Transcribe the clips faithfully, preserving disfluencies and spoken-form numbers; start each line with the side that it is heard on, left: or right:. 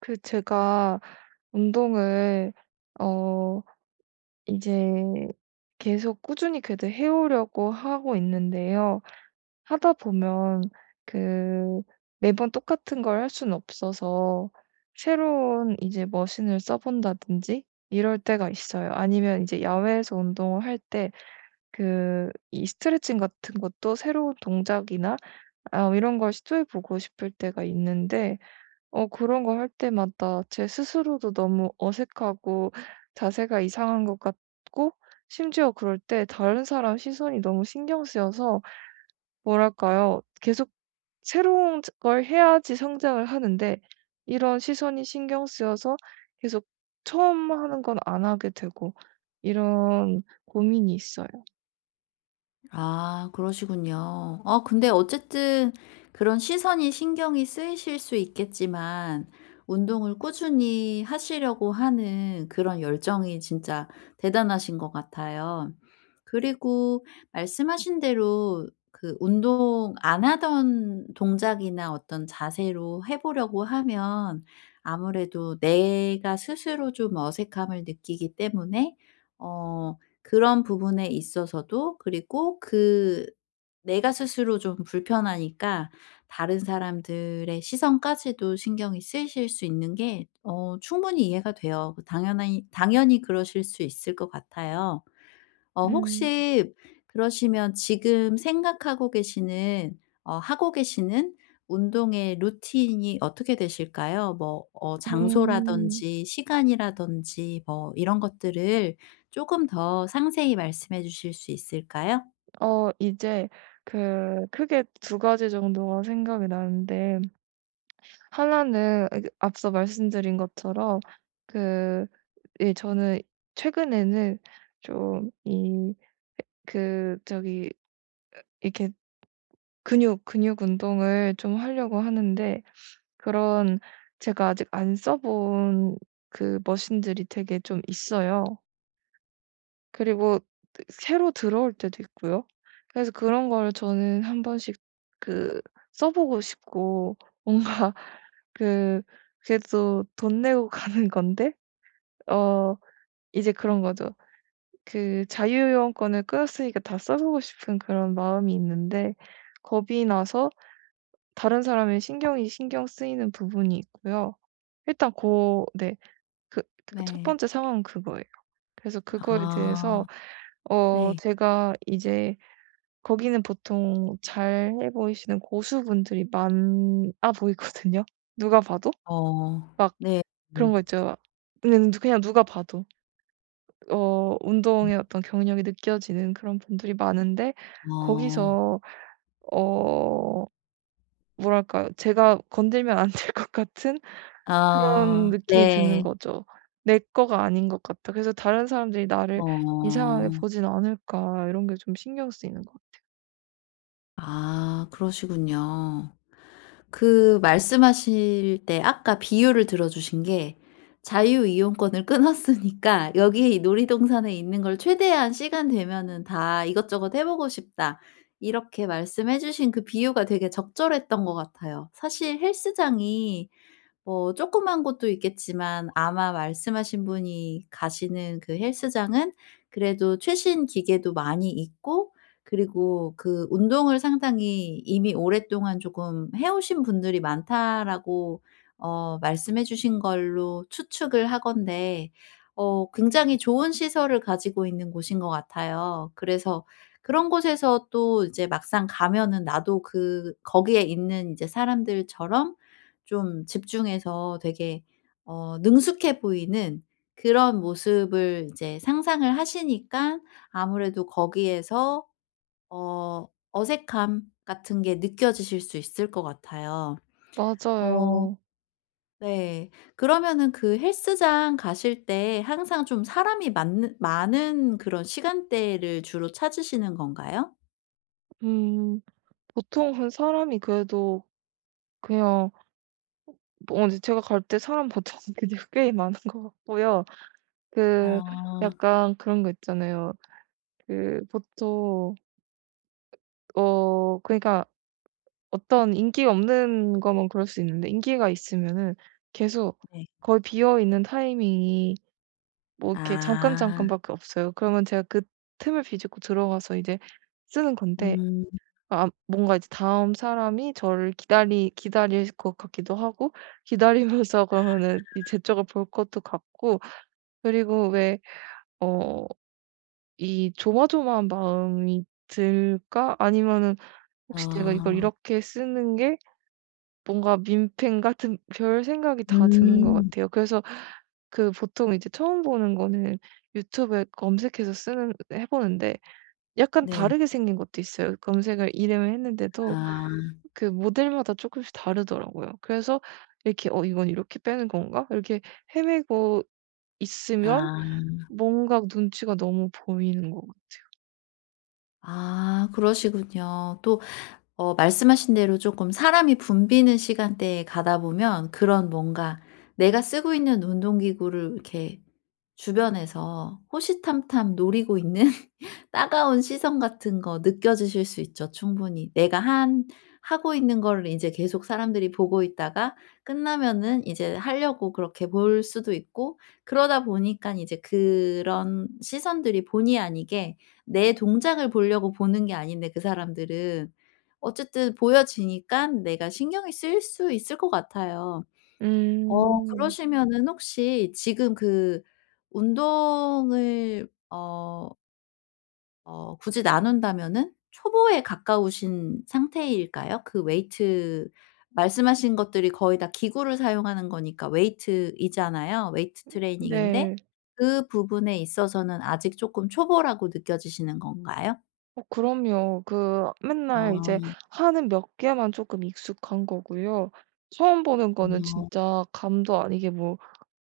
right: 그 제가 운동을 어 이제 계속 꾸준히 그래도 해 오려고 하고 있는데요. 하다 보면 그 매번 똑같은 걸 할 수는 없어서 새로운 이제 머신을 써 본다든지 이럴 때가 있어요. 아니면 이제 야외에서 운동을 할 때 그 이 스트레칭 같은 것도 새로운 동작이나 아 이런 걸 시도해 보고 싶을 때가 있는데 어 그런 거 할 때마다 제 스스로도 너무 어색하고 자세가 이상한 것 같고 심지어 그럴 때 다른 사람 시선이 너무 신경 쓰여서 뭐랄까요? 계속 새로운 걸 해야지 성장을 하는데 이런 시선이 신경 쓰여서 계속 처음 하는 건 안 하게 되고 이런 고민이 있어요.
left: 아, 그러시군요. 어 근데 어쨌든 그런 시선이 신경이 쓰이실 수 있겠지만 운동을 꾸준히 하시려고 하는 그런 열정이 진짜 대단하신 것 같아요. 그리고 말씀하신 대로 그 운동 안 하던 동작이나 어떤 자세로 해 보려고 하면 아무래도 내가 스스로 좀 어색함을 느끼기 때문에 어 그런 부분에 있어서도 그리고 그 내가 스스로 좀 불편하니까 다른 사람들의 시선까지도 신경이 쓰실 수 있는 게 어 충분히 이해가 돼요. 당연하 당연히 그러실 수 있을 것 같아요. 어
right: 음.
left: 혹시 그러시면 지금 생각하고 계시는 어 하고 계시는 운동의 루틴이 어떻게 되실까요? 뭐 어
right: 음.
left: 장소라든지 시간이라든지 뭐 이런 것들을 조금 더 상세히 말씀해 주실 수 있을까요?
right: 어 이제 그 크게 두 가지 정도가 생각이 나는데 하나는 아 그 앞서 말씀드린 것처럼 그, 예, 저는 최근에는 좀 이 그 저기 이렇게 근육 근육 운동을 좀 하려고 하는데 그런, 제가 아직 안 써본 그 머신들이 되게 좀 있어요. 그리고 새로 들어올 때도 있고요. 그래서 그런 걸 저는 한 번씩 그 써 보고 싶고 뭔가 그 그래도 돈 내고 가는 건데 어 이제 그런 거죠. 그 자유여원권을 끊었으니까 다 써보고 싶은 그런 마음이 있는데 겁이 나서 다른 사람의 신경이 신경 쓰이는 부분이 있고요. 일단 고, 네. 그, 그 첫
left: 네.
right: 번째 상황은 그거예요. 그래서 그거에
left: 아.
right: 대해서 어
left: 네.
right: 제가 이제 거기는 보통 잘해 보이시는 고수분들이 많아 보이거든요, 누가 봐도.
left: 어
right: 막
left: 네.
right: 그런
left: 음.
right: 거 있죠. 그냥 누- 그냥 누가 봐도. 어
left: 음.
right: 운동의 어떤 경력이 느껴지는 그런 분들이 많은데
left: 어.
right: 거기서 어 뭐랄까요. 제가 건들면 안 될 것 같은 그런
left: 아
right: 느낌이 드는
left: 네.
right: 거죠. '내 거가 아닌 것 같다. 그래서 다른 사람들이 나를 이상하게
left: 어.
right: 보진 않을까.' 이런 게 좀 신경 쓰이는 것 같아요.
left: 아, 그러시군요. 그 말씀하실 때 아까 비유를 들어 주신 게 자유이용권을 끊었으니까 여기 이 놀이동산에 있는 걸 최대한 시간 되면은 다 이것저것 해 보고 싶다. 이렇게 말씀해 주신 그 비유가 되게 적절했던 것 같아요. 사실 헬스장이 뭐 조그만 곳도 있겠지만 아마 말씀하신 분이 가시는 그 헬스장은 그래도 최신 기계도 많이 있고 그리고 그 운동을 상당히 이미 오랫동안 조금 해 오신 분들이 많다라고 어 말씀해 주신 걸로 추측을 하건데 어 굉장히 좋은 시설을 가지고 있는 곳인 것 같아요. 그래서 그런 곳에서 또 이제 막상 가면은 나도 그 거기에 있는 이제 사람들처럼 좀 집중해서 되게 어 능숙해 보이는 그런 모습을 이제 상상을 하시니까 아무래도 거기에서 어 어색함 같은 게 느껴지실 수 있을 것 같아요. 어
right: 맞아요.
left: 네. 그러면은 그 헬스장 가실 때 항상 좀 사람이 많 많은 그런 시간대를 주로 찾으시는 건가요?
right: 음. 보통은 사람이 그래도 그냥 뭐 이제 제가 갈 때 사람 보통 그냥 꽤 많은 것 같고요. 그
left: 아
right: 약간 그런 거 있잖아요. 그 보통 어 그러니까 어떤 인기가 없는 거면 그럴 수 있는데 인기가 있으면은 계속
left: 네.
right: 거의 비어 있는 타이밍이 뭐 이렇게 잠깐
left: 아.
right: 잠깐밖에 없어요. 그러면 제가 그 틈을 비집고 들어가서 이제 쓰는 건데
left: 음.
right: 아 뭔가 이제 다음 사람이 저를 기다리 기다릴 것 같기도 하고 기다리면서 그러면은 이 제 쪽을 볼 것도 같고, 그리고 왜 어 이 조마조마한 마음이 들까? 아니면은 '혹시 내가 이걸
left: 아.
right: 이렇게 쓰는 게 뭔가 민폐인은' 별 생각이 다 드는 것
left: 음.
right: 같아요. 그래서 그 보통 이제 처음 보는 거는 유튜브에 검색해서 쓰는 해 보는데 약간
left: 네.
right: 다르게 생긴 것도 있어요. 검색을 이름을 했는데도
left: 아.
right: 그 모델마다 조금씩 다르더라고요. 그래서 이렇게 '어 이건 이렇게 빼는 건가?' 이렇게 헤매고 있으면
left: 아.
right: 뭔가 눈치가 너무 보이는 것 같아요.
left: 아, 그러시군요. 또 어 말씀하신 대로 조금 사람이 붐비는 시간대에 가다 보면 그런 뭔가 내가 쓰고 있는 운동기구를 이렇게 주변에서 호시탐탐 노리고 있는 따가운 시선 같은 거 느껴지실 수 있죠 충분히. 내가 한 하고 있는 거를 이제 계속 사람들이 보고 있다가 끝나면은 이제 하려고 그렇게 볼 수도 있고 그러다 보니까 이제 그런 시선들이 본의 아니게 내 동작을 보려고 보는 게 아닌데 그 사람들은 어쨌든 보여지니까 내가 신경이 쓰일 수 있을 것 같아요. 어
right: 음.
left: 그러시면은 혹시 지금 그 운동을 어 어 굳이 나눈다면은 초보에 가까우신 상태일까요? 그 웨이트 말씀하신 것들이 거의 다 기구를 사용하는 거니까 웨이트이잖아요. 웨이트 트레이닝인데
right: 네.
left: 그 부분에 있어서는 아직 쪼끔 초보라고 느껴지시는 건가요?
right: 어 그럼요. 그 맨날 이제
left: 어.
right: 하는 몇 개만 조금 익숙한 거고요. 처음 보는 거는
left: 어.
right: 진짜 감도 아니게 뭐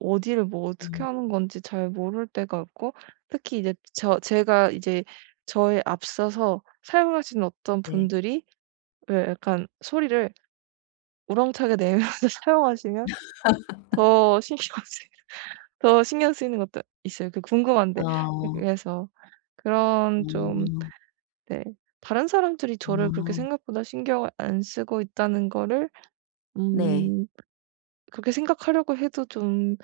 right: 어디를 뭐 어떻게
left: 음.
right: 하는 건지 잘 모를 때가 있고 특히 이제 저 제가 이제 저에 앞서서 사용하시는 어떤
left: 네.
right: 분들이 왜 약간 소리를 우렁차게 내면서 사용하시면 더 신경 쓰이 더 신경 쓰이는 것도 있어요. 그
left: 아.
right: 궁금한데.
left: 어.
right: 그래서 그런 좀,
left: 어.
right: 네. 다른 사람들이 저를 그렇게
left: 어
right: 생각보다 신경을 안 쓰고 있다는 거를
left: 네.
right: 음 그렇게 생각하려고 해도 좀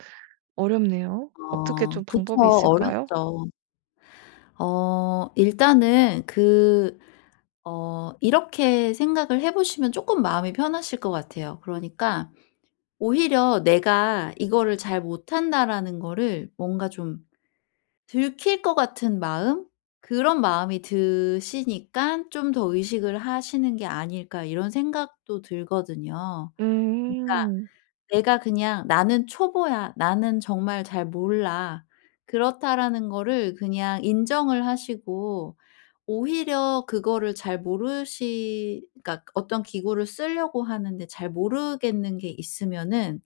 right: 어렵네요. 어떻게
left: 어
right: 좀
left: 그쵸.
right: 방법이 있을까요?
left: 어렵죠. 어 일단은 그 어 이렇게 생각을 해 보시면 쪼끔 마음이 편하실 것 같아요. 그러니까 오히려 '내가 이거를 잘 못한다.'라는 거를 뭔가 좀 들킬 것 같은 마음? 그런 마음이 드시니깐 '좀 더 의식을 하시는 게 아닐까.' 이런 생각도 들거든요. 그니까
right: 음.
left: 내가 그냥 '나는 초보야. 나는 정말 잘 몰라.' 그렇다라는 거를 그냥 인정을 하시고 오히려 그거를 잘 모르시 그러니까 어떤 기구를 쓰려고 하는데 잘 모르겠는 게 있으면은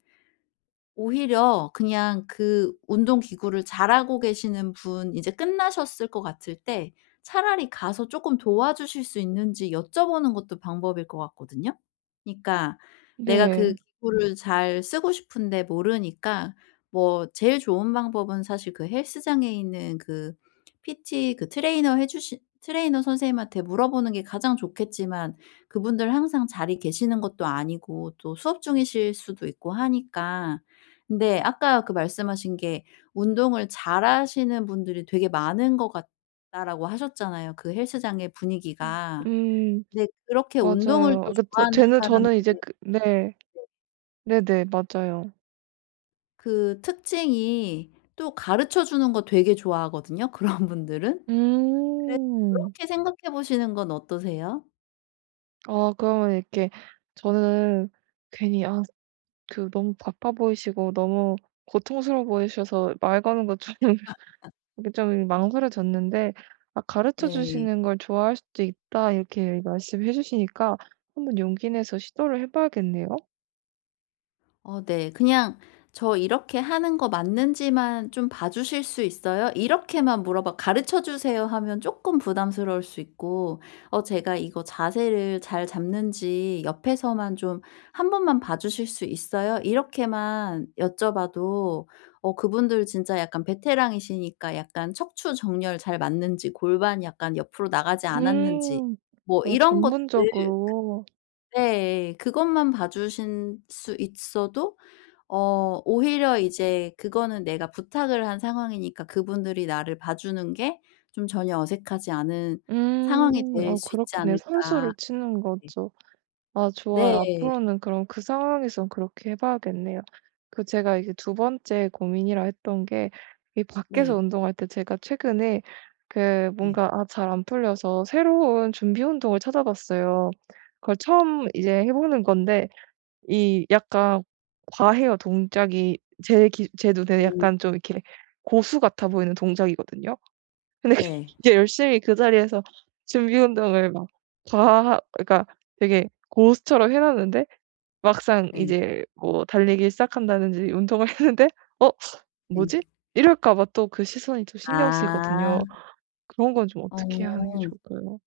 left: 오히려 그냥 그 운동 기구를 잘하고 계시는 분 이제 끝나셨을 것 같을 때 차라리 가서 조금 도와주실 수 있는지 여쭤보는 것도 방법일 것 같거든요. 그니까 러 내가 그
right: 네.
left: 기구를 잘 쓰고 싶은데 모르니까 뭐 제일 좋은 방법은 사실 그 헬스장에 있는 그 피티 그 트레이너 해 주시 트레이너 선생님한테 물어보는 게 가장 좋겠지만 그분들 항상 자리 계시는 것도 아니고 또 수업 중이실 수도 있고 하니까 네. 아까 그 말씀하신 게 "운동을 잘하시는 분들이 되게 많은 것 같다."라고 하셨잖아요, 그 헬스장의 분위기가.
right: 음.
left: 근데 그렇게 운동을
right: 맞아요.
left: 또
right: 아 그 저
left: 좋아하는
right: 쟤는 저는 이제
left: 사람들의
right: 그 네. 네네. 맞아요.
left: 그 특징이 또 가르쳐 주는 거 되게 좋아하거든요, 그런 분들은. 그래서
right: 음.
left: 그렇게 생각해 보시는 건 어떠세요?
right: 아 그러면 이렇게 저는 괜히 아 그 너무 바빠 보이시고 너무 고통스러워 보이셔서 말 거는 거좀 이게 좀 망설여졌는데 아 가르쳐
left: 네.
right: 주시는 걸 좋아할 수도 있다 이렇게 말씀해 주시니까 한번 용기 내서 시도를 해 봐야겠네요.
left: 어 네. 그냥 "저 이렇게 하는 거 맞는지만 좀 봐 주실 수 있어요?" 이렇게만 물어봐 "가르쳐 주세요." 하면 조금 부담스러울 수 있고 어 제가 이거 자세를 잘 잡는지 옆에서만 좀 '한 번만 봐 주실 수 있어요?' 이렇게만 여쭤봐도 어 그분들 진짜 약간 베테랑이시니까 약간 척추 정렬 잘 맞는지 골반 약간 옆으로 나가지 않았는지
right: 음.
left: 뭐
right: 아
left: 이런 것들
right: 전문적으로.
left: 네. 그것만 봐 주실 수 있어도 어 오히려 이제 그거는 내가 부탁을 한 상황이니까 그분들이 나를 봐 주는 게 좀 전혀 어색하지 않은 상황이
right: 음.
left: 될
right: 어
left: 수 있지
right: 그렇겠네요.
left: 않을까.
right: 선수를 치는
left: 네.
right: 거죠. 아 좋아요.
left: 네.
right: 앞으로는 그럼 그 상황에선 그렇게 해 봐야겠네요. 그 제가 이게 두 번째 고민이라 했던 게 이 밖에서
left: 네.
right: 운동할 때 제가 최근에 그
left: 네.
right: 뭔가 아 잘 안 풀려서 새로운 준비 운동을 찾아봤어요. 그걸 처음 이제 해 보는 건데 이 약간 과해요, 동작이. 제 기 제 눈에
left: 음
right: 약간 좀 이렇게 고수 같아 보이는 동작이거든요. 근데 그
left: 네.
right: 이제 열심히 그 자리에서 준비 운동을 막 다 그러니까 되게 고수처럼 해 놨는데 막상
left: 네.
right: 이제 뭐 달리기 시작한다든지 운동을 했는데 '어
left: 네.
right: 뭐지?' 이럴까 봐 또 그 시선이 또 신경
left: 아.
right: 쓰이거든요. 그런 건 좀 어떻게 하는 게
left: 어.
right: 좋을까요?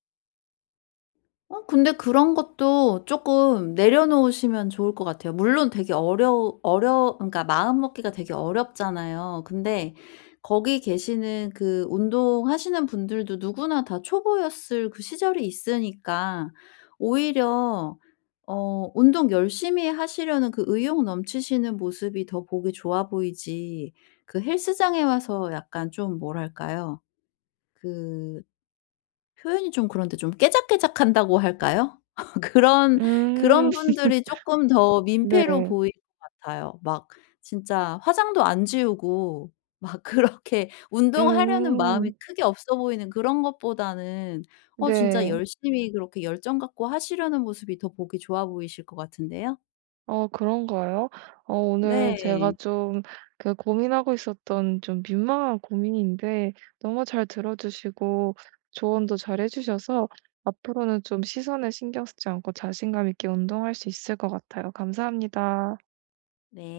left: 어 근데 그런 것도 조금 내려놓으시면 좋을 것 같아요. 물론 되게 어려 어려 그러니까 마음 먹기가 되게 어렵잖아요. 근데 거기 계시는 그 운동하시는 분들도 누구나 다 초보였을 그 시절이 있으니까 오히려 어 운동 열심히 하시려는 그 의욕 넘치시는 모습이 더 보기 좋아 보이지 그 헬스장에 와서 약간 좀 뭐랄까요? 그 표현이 좀 그런데 좀 깨작깨작한다고 할까요? 그런
right: 음.
left: 그런 분들이 조금 더 민폐로
right: 네.
left: 보일 것 같아요. 막 진짜 화장도 안 지우고 막 그렇게 운동하려는 마음이
right: 음.
left: 크게 없어 보이는 그런 것보다는 어 진짜
right: 네.
left: 열심히 그렇게 열정 갖고 하시려는 모습이 더 보기 좋아 보이실 것 같은데요.
right: 어 그런가요? 어 오늘
left: 네.
right: 제가 좀 그 고민하고 있었던 좀 민망한 고민인데 너무 잘 들어 주시고 조언도 잘해 주셔서 앞으로는 좀 시선에 신경 쓰지 않고 자신감 있게 운동할 수 있을 것 같아요. 감사합니다.
left: 네.